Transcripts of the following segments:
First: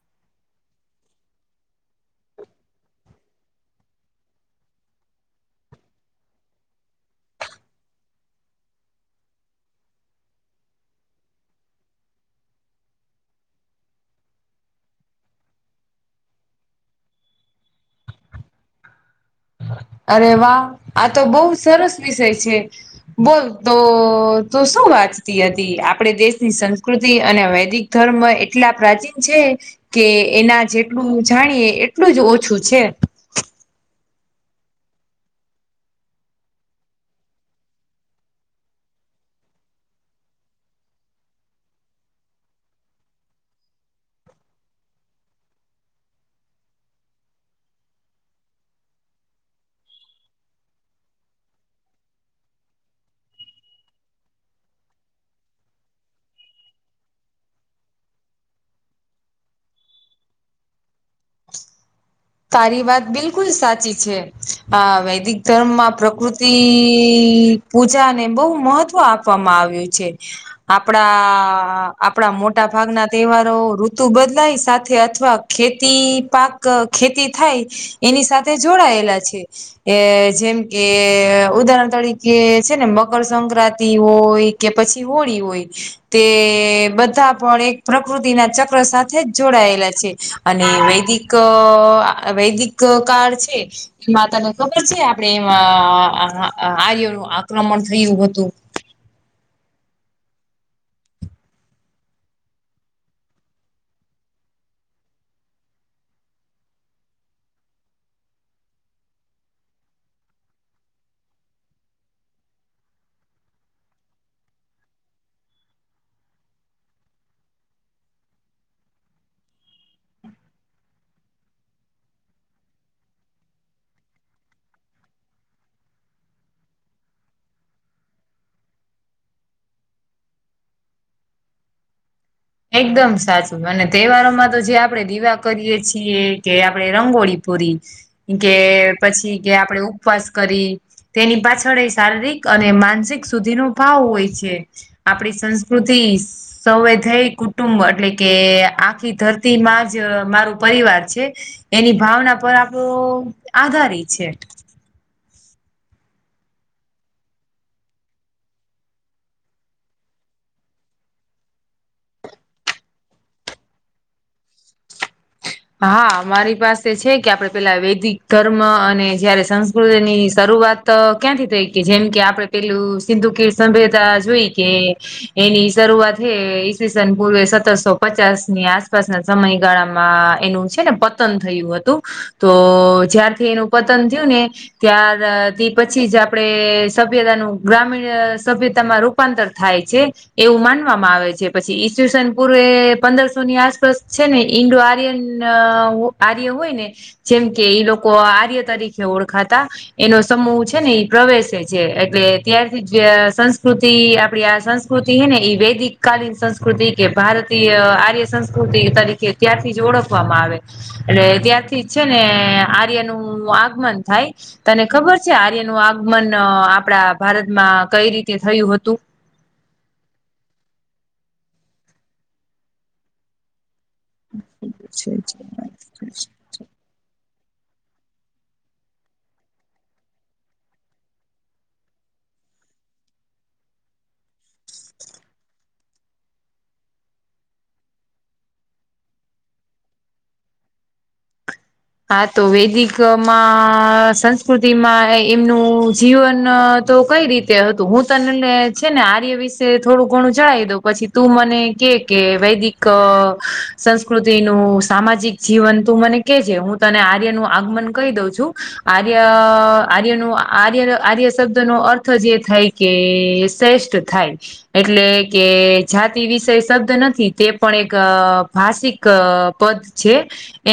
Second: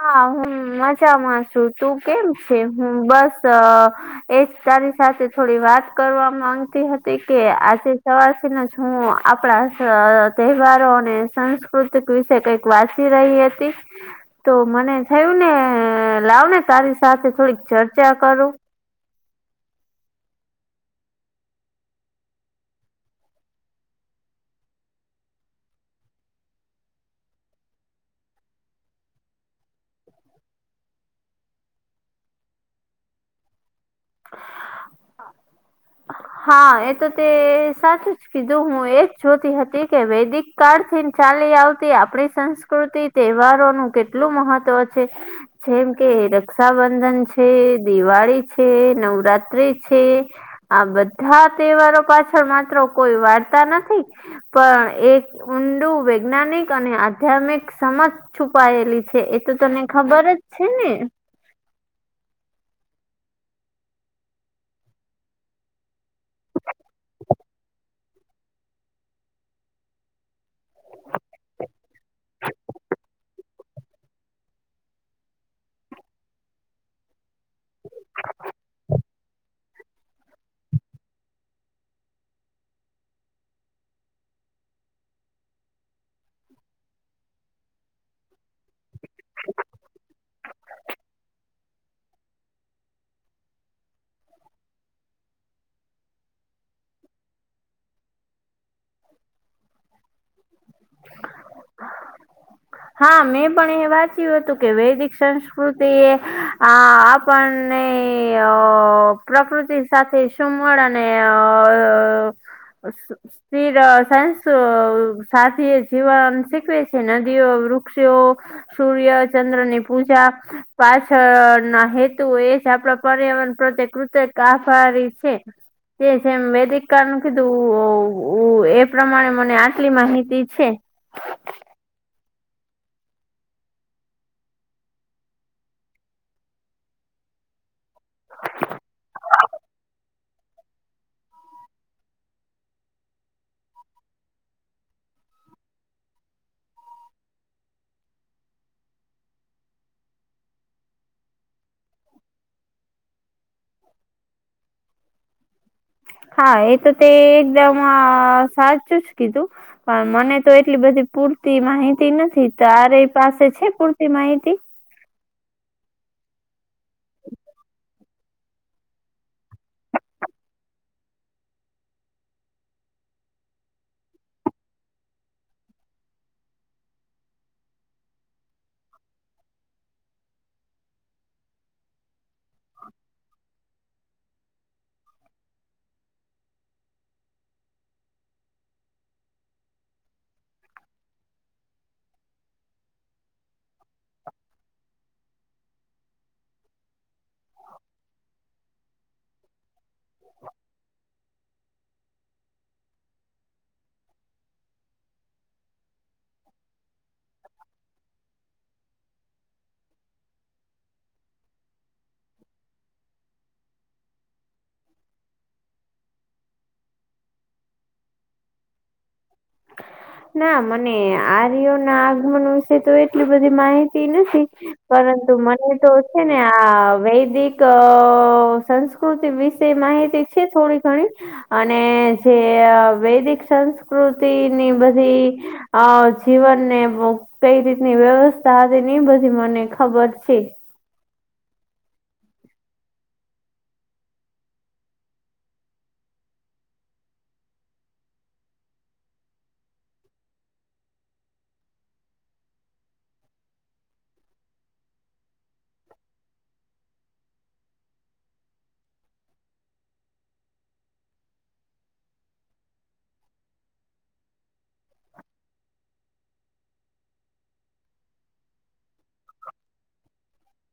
હા, હું મજામાં છું, તું કેમ છે? હું બસ એજ તારી સાથે થોડી વાત કરવા માંગતી હતી કે, આજે સવાર એલે જ હું આપણા તહેવારો અને સાસ્કૃતિક વિશે કંઈક વાંસી રહી હતી. તો મને થયું ને, લાવ ને, તારી સાથે થોડીક ચર્ચા કરું. અરે વાહ આ તો બહુ સરસ વિષય છે. બોલ તો તો શું વાંચતી હતી? આપણે દેશની સંસ્કૃતિ અને વૈદિક ધર્મ એટલા પ્રાચીન છે. કે એના જેટલું જાણીએે એટલું જ ઓછું છે. હા, એ તો તે સાચું જ કીધું. હું એજ જોતી હતી કે વૈદિક કાળ થી ચાલી આવતી, આપણી સંસ્કૃતિ તહેવારોનું કેટલું મહત્વ છે? જેમ કે રક્ષાબંધન છે, દિવાળી છે, નવરાત્રી છે. આ બધા તહેવારો પાછળ માત્ર કોઈ વાર્તા નથી, પણ એક ઊંડું વૈજ્ઞાનિક અને આધ્યાત્મિક સમજ. છુપાયેલી છે, એ તો તને ખબર જ છે ને. તારી વાત બિલકુલ સાચી છે. આ વૈદિક ધર્મમાં પ્રકૃતિ પૂજા ને બહુ મહત્વ આપે. આપ આવ્યું છે, આપણા આપણા મોટા ભાગના તહેવારો તું બદલાઈ સાથે અથવા ખેતી પાક ખેતી થાય, એની સાથે જોડાયેલા છે. એ જેમ કે ઉદાહરણ તરીકે છે ને, મકરસક્રાંતિ હોય. કે પછી હોળી હોય, તે બધા પણ એક પ્રકૃતિના ચક્ર સાથે સાથે જોડાયેલા છે, અને વૈદિક વૈદિક કાળ છે. એ માતાને ખબર છે, આપણે એમાં આર્યનું આક્રમણ થયું હતું. [unintelligible] હા, મેં પણ એ વાંચ્યું હતું કે, વૈદિક સંસ્કૃતિ એ આ પણ પ્રકૃતિ સાથે સુુંમળ અને અ [unintelligible] સ્ર સાયસ સાથે જીવન શીખવે છે, નદીઓ, વૃક્ષો. સૂર્ય-ચંદ્ર ની પૂજા. પાછળ ના હેતુ એ જ આપણા પર્યાવરણ પ્રત્યે કૃત આભારી છે. જેમે દ કારનું કીધું. ઉ એ પ્રમાણે મને આટલી માહિતી છે. એકદમ સાચું, અને તહેવારોમાં તો જે આપણેે દીવા કરીએ છીએ કે, આપણે રંગોળી પૂરી કે પછી કે આપણેે ઉપવાસ કરી. તેની પાછળ શારીરિક અને માનસિક સુધીનો ભાવ હોય છે. આપડી સંસ્કૃતિ સૌ એ થઈ. કુટુંબ એટલે કે આખી ધરતીમાં જ મારું પરિવાર છે. એની ભાવના પર આપણો આધાર છે. હા, એ તો તે એકદમ સાચું જ કીધું. પણ મને તો એટલી બધી પૂરતી માહિતી નથી, તારી પાસે છે પૂરતી માહિતી? હા, મારી પાસે છે કે, આપણે પેલા વૈદિક ધર્મ અને જયારે સંસ્કૃતિની શરૂઆત તો ક્યાંથી થઈ કે જેમ કે આપડે પેલું સિંધુ કીર સંભ્યતા જોઈ કે એની શરૂઆત હે ઈવીસન પૂર્વે સતરસો પચાસ ની આસપાસ ના સમયગાળામાં એનું છે ને પતન થયું હતું તો જ્યારથી એનું પતન થયું ને ત્યાર તી પછી જ આપડે સભ્યતાનું ગ્રામીણ સભ્યતામાં રૂ રૂપાંતર થાય છે. એવું માનવામાં આવે છે પછી ઈસુસન પુરે એ પંદરસો ની આસપાસ છે ને ઈન્ડો આર્યન ન હુ આર્ય હોય ને જેમ કે ઈ લોકો આર્ય તરીકે ઓળખાતા એનો સંમૂહ છે ને એ પ્રવેશે જ છે એટલે ત્યારથી જ સંસ્કૃતિ આપડી આ સંસ્કૃતિ હે ને ઈ વૈદિક કાલીન સંસ્કૃતિ કે ભારતીય આર્ય સંસ્કૃતિ તરીકે ત્યાંથી જ ઓળખવામાં આવે. એટલે ત્યારથી છે ને આર્ય નું આગમન થાય. તને ખબર છે આર્ય નું આગમન આપડા ભારતમાં કઈ રીતે થયું હતું. ના મને આર્યો ના આગમન વિશે તો એટલી બધી માહિ તી નથી પરંતુ મને તો છે છે ને આ વૈદિક સંસ્કૃતિ વિશે માહિતી છે થોડી ઘણી અને જે વૈદિક સંસ્કૃતિની બધી હ જીવન ને બહુ કઈ રીતની વ્યવસ્થા હતી ની બધી મને ખબર છે. હા તો વૈદિકમાં સંસ્કૃતિમાં એમનું જીવન તો કઈ રીત કે હતું હું તનેને છે ને આર્ય વિશે થોડું ઘણું જણાવી દઉં પછી તું મને કે કે વૈદિક ક સંસ્કૃતિ નું સામાજિક જીવન તું મને કે જે હું તને આર્ય નું આગમન કહી દઉં છું આર્ય આર્ય નું આર્ય આર્ય શબ્દનો અર્થ તો જે થાય કે શ્રેષ્ઠ થાય. એટલે કે જાતિ વિષય શબ્દ નથી તે પણ એક ભાષિક ક પદ છે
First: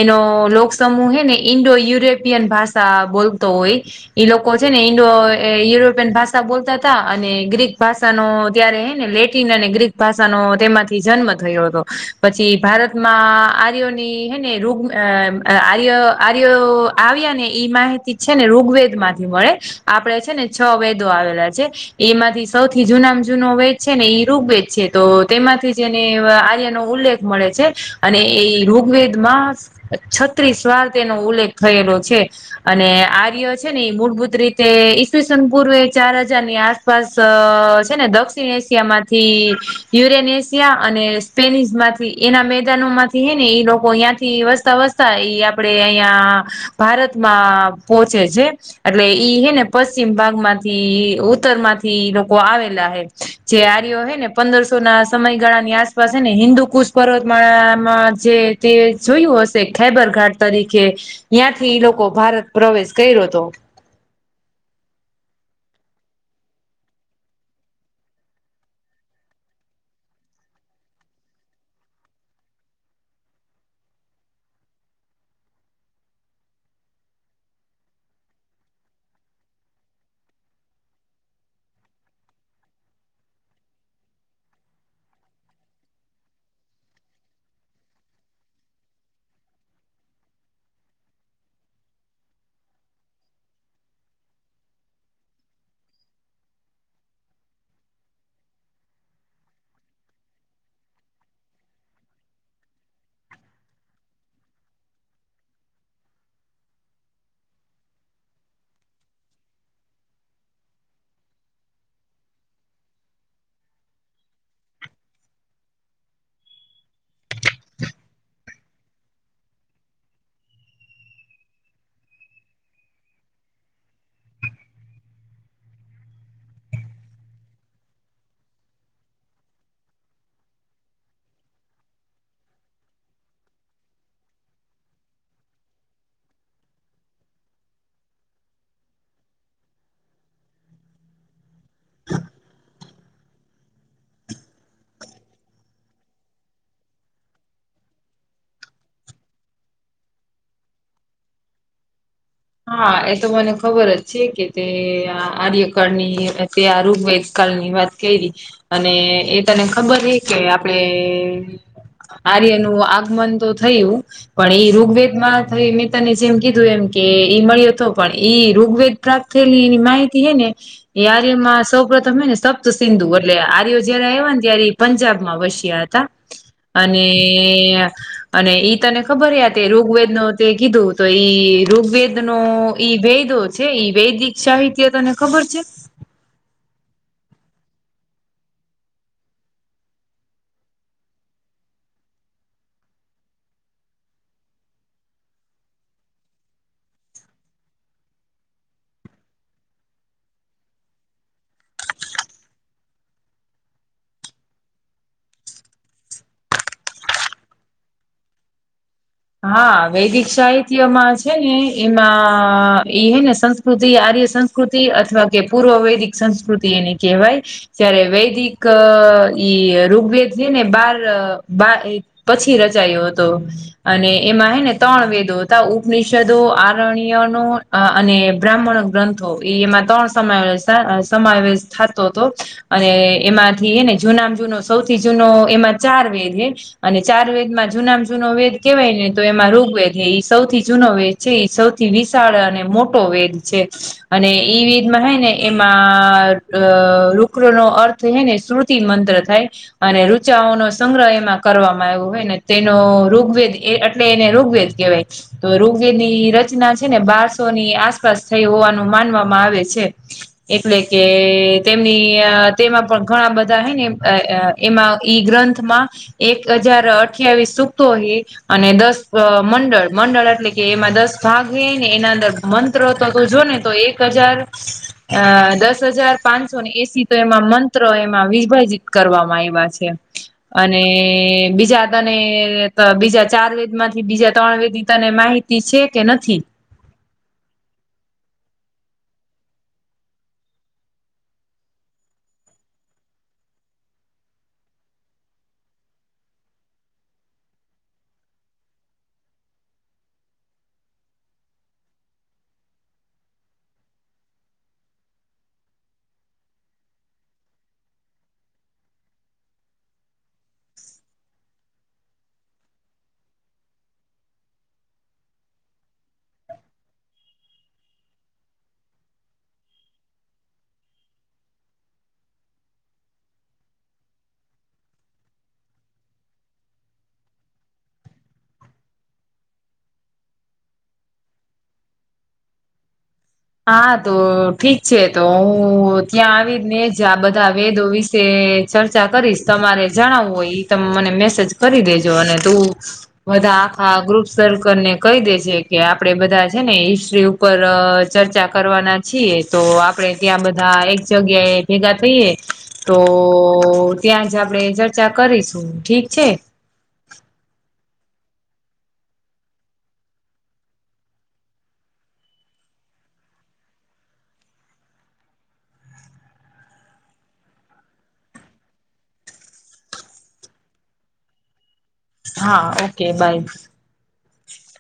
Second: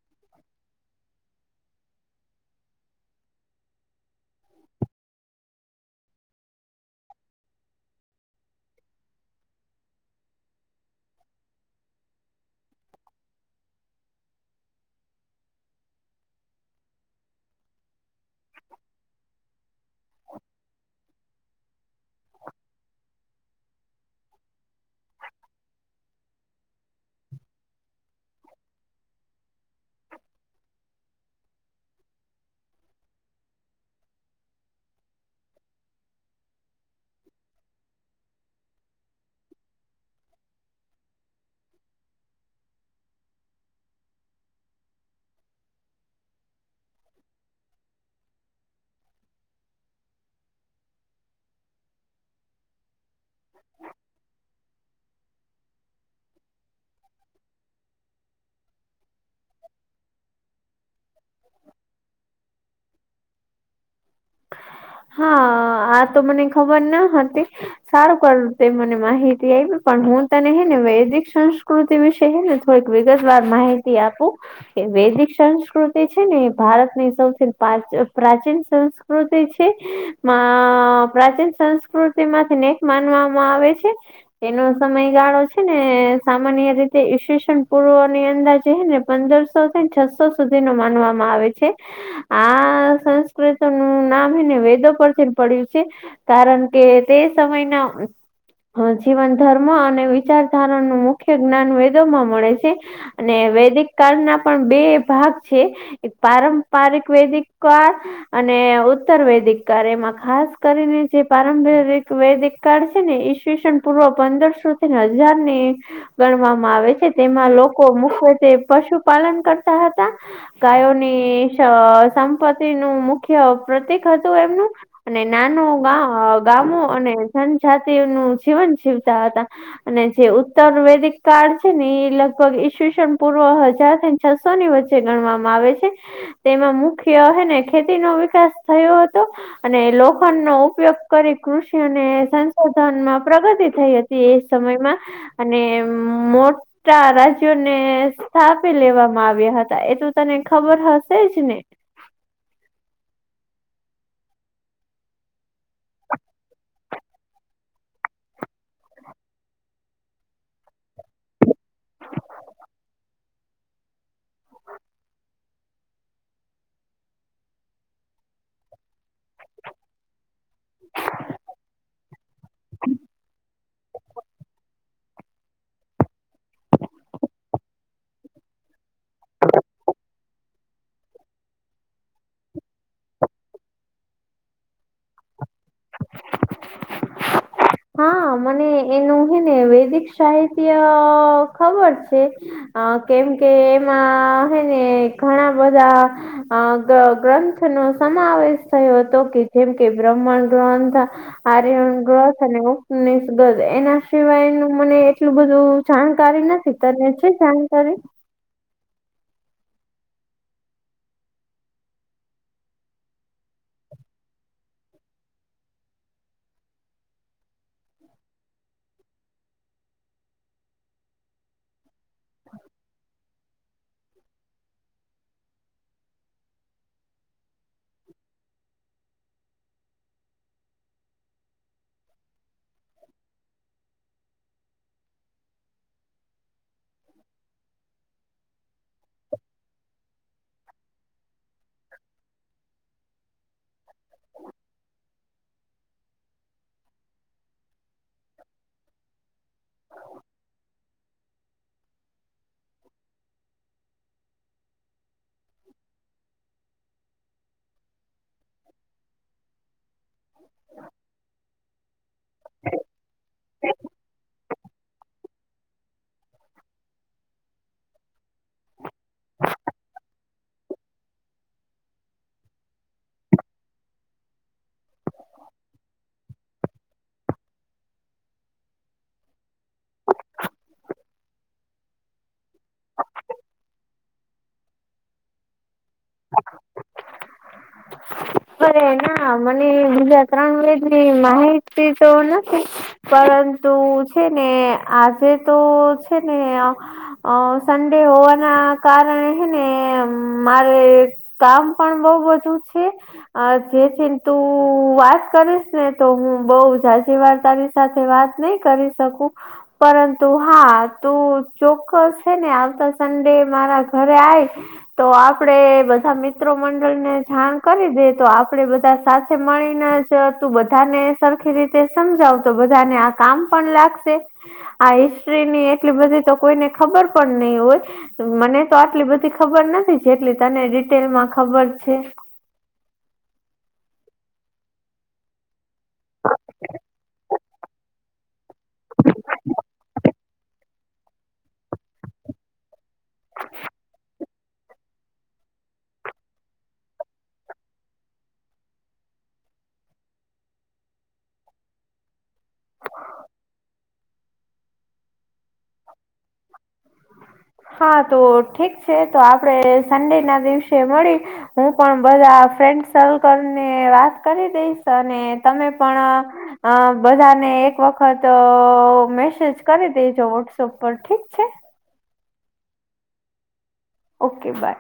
એનો લોક સમૂહ હે ને ઇન્ડો યુરોપિયન ભાષા બોલતો હોય. ઈ લોકો છે ને ઇન્ડો એ યુરોપિયન ભાષા બોલતા તા અને ગ્રીક ભાષ ષાનો ત્યારે હેને લેટિન અને ગ્રીક ભાષાનો તેમાંથી જન્મ થયો હતો. પછી ભારતમાં આર્યોની હે ને રૂગ અ આર્ય આર્યો આવ્યા ને ઈ માહિતી છે ને ઋગ્વેદ માંથી મળે. આપડે છે ને છ વેદો આવેલા છે. એમાંથી સૌથી જૂનામ જૂનો વેદ છે ને ઈ ઋગ્વેદ છે તો તેમાંથી જેને વ આર્યનો ઉલ્લેખ મળે છે અને એ ઋગ્વેદમાં છત્રીસ વાર તેનો ઉલ્લેખ થયેલો છે. અને આર્ય છે ને ઈ મૂળભૂત રીતે ઈસ્વીસન પૂર્વે ચાર હજાર ની આસ પાસ અ છે ને દક્ષિણ એશિયા માંથી યુરેન એશિયા અને સેનિસ માંથી એના મેદાનો માંથી હેને એ લોકો યાં થી વસ્તા વસ સ્તા એ આપડે અહિયાં ભારતમાં પોહચે છે. એટલે ઈ હે ને પશ્ચિમ ભાગ માંથી ઉત્તર માંથી ઈ લોકો આવેલા હે. જે આર્યો હે ને પંદરસો ના સમયગાળા ની આસપાસ હે ને હિન્દુ કુશ પર્વતમાળામાં જે તે જોયું હશ તે ખેબર ઘાટ તરીકે ન્યાંથી ઈ લોકો ભારત પ્રવેશ કયરો તો. હા આ તો મને ખબર ન હતી. સારું કરું તે મને માહિતી આય્પી પણ હું તને હે ને વૈદિક સંસ્કૃતિ વિશે હેને કઈક વિગતવાર માહિતી આપું. વૈદિક સંસ્કૃતિ છે ને ભારત ની સૌથી પ્રાચીન સંસ્કૃતિ છે. પ્રાચીન સંસ્કૃતિ માંથી નેક માનવામાં આવે છે. એનો સમયગાળો છે ને સામાન્ય રીતે ઈેશન પૂર્વ ની અંદર જે છે ને. પંદરસો થી છસો સુધી ન માનવામાં આવે છે. આ સંસ્કૃત નું નામ ને વેદો પરથી પડ્યું છે, કારણ કે તે સમયના હ જીવન ધર્મ અને વિચારધારા નું મુખ્ય જ્ઞાન વેદોમાં મળે છે. અને વૈદિક કળ ના પણ બે ભાગ છે. એક પારંપરિક વૈદિક કળ, અને ઉતર વૈદિક કળ એમાં ખાસ કરીને જે પ્રારંભરિક વૈદિક કળ છે ને ઈ પૂર્વ પંદરસો થી હજાર ને. ગણવામાં આવે છે તેમાં લોકો મુખ્યતે પશુપાલન કરતા હતા. ગાયોની સંપત્તિ નું મુખ્ય પ્રતીક હતું એમનું. અને નાનું ગામો અને જનજાતિ નું જીવન જીવતા હતા. અને જે ઉત્તર વૈદિક ક્ળ છે ને એ લગભગ ઈસવીસન પૂર્વ હજાર છસો ની વચ્ચે ગણવામાં આવે છે, તેમાં મુખ્ય હને ખેતી ન વિકાસ થયો હતો. અને લોખંડ નો ઉપયોગ કરી કૃષિ અને સંશોધનમાં પ્રગતિ થઈ હતી. એ સમયમાં, અને મોટ ા રાજ્યોને સ્થાપી લેવામાં આવ્યા હતા એ તો તને ખબર હશે જ ને. હા એ તો મને ખબર જ છે કે તે આર્યકાળની તે આ રોગવાય કાળની વાત કે, અને એ તને ખબર છે કે આપડે આર્ય નું આગમન તો થયું. પણ એ ઋગ્વેદ માં થ મેં તને જેમ કીધું એમ કે એ મળ્યો હતો પણ ઈ ઋગ્વેદ પ્રાપ્ત થયેલી એની માહિતી હે ને. યારમાં સૌ પ્રથમ હ ને સપ્ત સિંધુ એટલે આર્ય જયારે આવ ને ત્યારે પંજાબ માં વસ્યા હતા, અને અને ઈ તને ખબર તે ઋગ્વેદ ન તે કીધું તો ઈ ઋગ્વેદ નો ઈ વેદો છે ઈ વૈદિક સાહિત્ય તને ખબર છે? [inaudible] હા મને એનું હે ને વૈદિક સાહિત્ય ખબર છે. અ કેમ કે એમાં હ ને ઘણા બધા અ ગ્રંથ નો સમાવેશ થયો હતો કે જેમ કે બ્રહ્મણ ગ્રંથ. આર્યન ગથ અને ઉપસ ગથ એના સિવાયનું મને એટલું બધું જાણકારી નથી તને છે જાણકારી? હા વૈદિક સાહિત્યમાં છે ને એમાં એ હે ને સંસ કૃતિ આર્ય સંસ્કૃતિ અથવા કે પૂર્વ વૈદિક સંસ્કૃતિ એને કહેવાય. જ્યારે વૈદિક ઈ ઋગ્વેેદ છે ને બાર બા એ પછી રચાયો હતો. અને એમાં હે ને ત્રણ વેદો હતા ઉપનિષદો આરણ્યનો આ અને બ્રાહ્મણ ગ્રંથ. તો એમાં ત્રણ સમાવેશા અ સમાવેશ થાતો હતો. અને એમાંથી એને જૂના મ જૂનો સૌથી જૂનો એમાં ચાર વેદ ને. અને ચાર વેદ માં જૂના મ જૂનો વેદ કેવાય ને તો એમાં ઋગ્વેદ ઈ સૌથી જૂનો વેદ છે ઈ સૌથી વિશાળ અને મોટો વેદ છે. અને ઈ વિધમાં હે ને એમાં અ રુક્ર નો અર્થ હે ને સુરતી મંત્ર થાય. અને રુચાઓ નો સંગ્રહ એમાં કરવામાં આવ્યો હોય ને તેનો ઋગ્વેદ એ અટલે એને ઋગ્વેદ કહેવાય તો ઋગ્વેદની રચના છે, ને બારસોની આસ પાસ થઈ હોવાનું માનવામાં આવે છે. એટલે કે તેમની આ તેમાં પણ ઘણા બધા હે ને [unintelligible] એમાં ઈ ગ્રંથમાં એક હજાર અઠયાવીસ સૂક્તો હે અને દસ અ મંડળ મંડળ એટલે કે એમાં દસ ભાગ હે ને એના અંદર મન [unintelligible] જો ને તો એક હજાર અ દસ હજાર પાંચસોને એંસી તો એમાં મંત્ર એમાં વિભાજિત કરવામાં આવ્યા છે. અને બીજા હતા ને ત બીજા ચાર વેદમાંથી બીજા ત્રણ વેદની તને માહિતી છે, કે નથી? અરે ના મને બીજા ત્રણ વેદની માહિતી તો નથી. પરંતુ છે, ને આજે તો છે, ને અ અ સન્ડે હોવાના કારણે હે ને મારે કામ પણ બો બધું છે. અ જેથી તું વાત કરીશ ને તો હું બો [unintelligible] સાથે વાત નહી કરી શકું પરંતુ હા તું ચોક્કસ હે ને આવતા સન્ડે મારા ઘરે આય તો આપડે બધા મિત્રો મંડળને જાણ કરી દે તો આપણેે બધા સાથે મળીને જ તું બધાને સરખી રી તે સમજાવ તો બધાને આ કામ પણ લાગશે. આ હિસ્ટ્રીની એટલી બધી તો કોઈને ખબર પણ ની હોય. મને તો આટલી બધી ખબર નથી છે, જેટલી તને ડિટેલ માં ખબર છે. હા તો ઠીક છે, તો હું ત્યાં આવી ને જ આ બધા વેદો વિશે ચર્ચા કરીશ તમારે જણાવવું હોય ઈ તમે મને મેસેજ કરી દેજો અને તું બધા આ ગ્રુ શરૂ કરને કહી દેજે કે આપડે બધા છે, ને હિસ્ટ્રી ઉપર ચર્ચા કરવાના છીએ તો આપડે ત્યાં બધા એક જગ્યાએ ભેગા થઈએ તો ત્યાં જ આપણેે ચર્ચા કરીશું ઠીક છે. હા તો ઠીક છે, તો આપણેે સન્ડેના દિવસે મળી હું પણ બધા ફ્રેન્ડ સર્કલ ને વાત કરી દઈશ અને તમે પણ અ બધાને એક વખત મેસેજ કરી દેજો વોટ્સપ પર ઠીક છે. હા ઓકે બાય ઓકે બા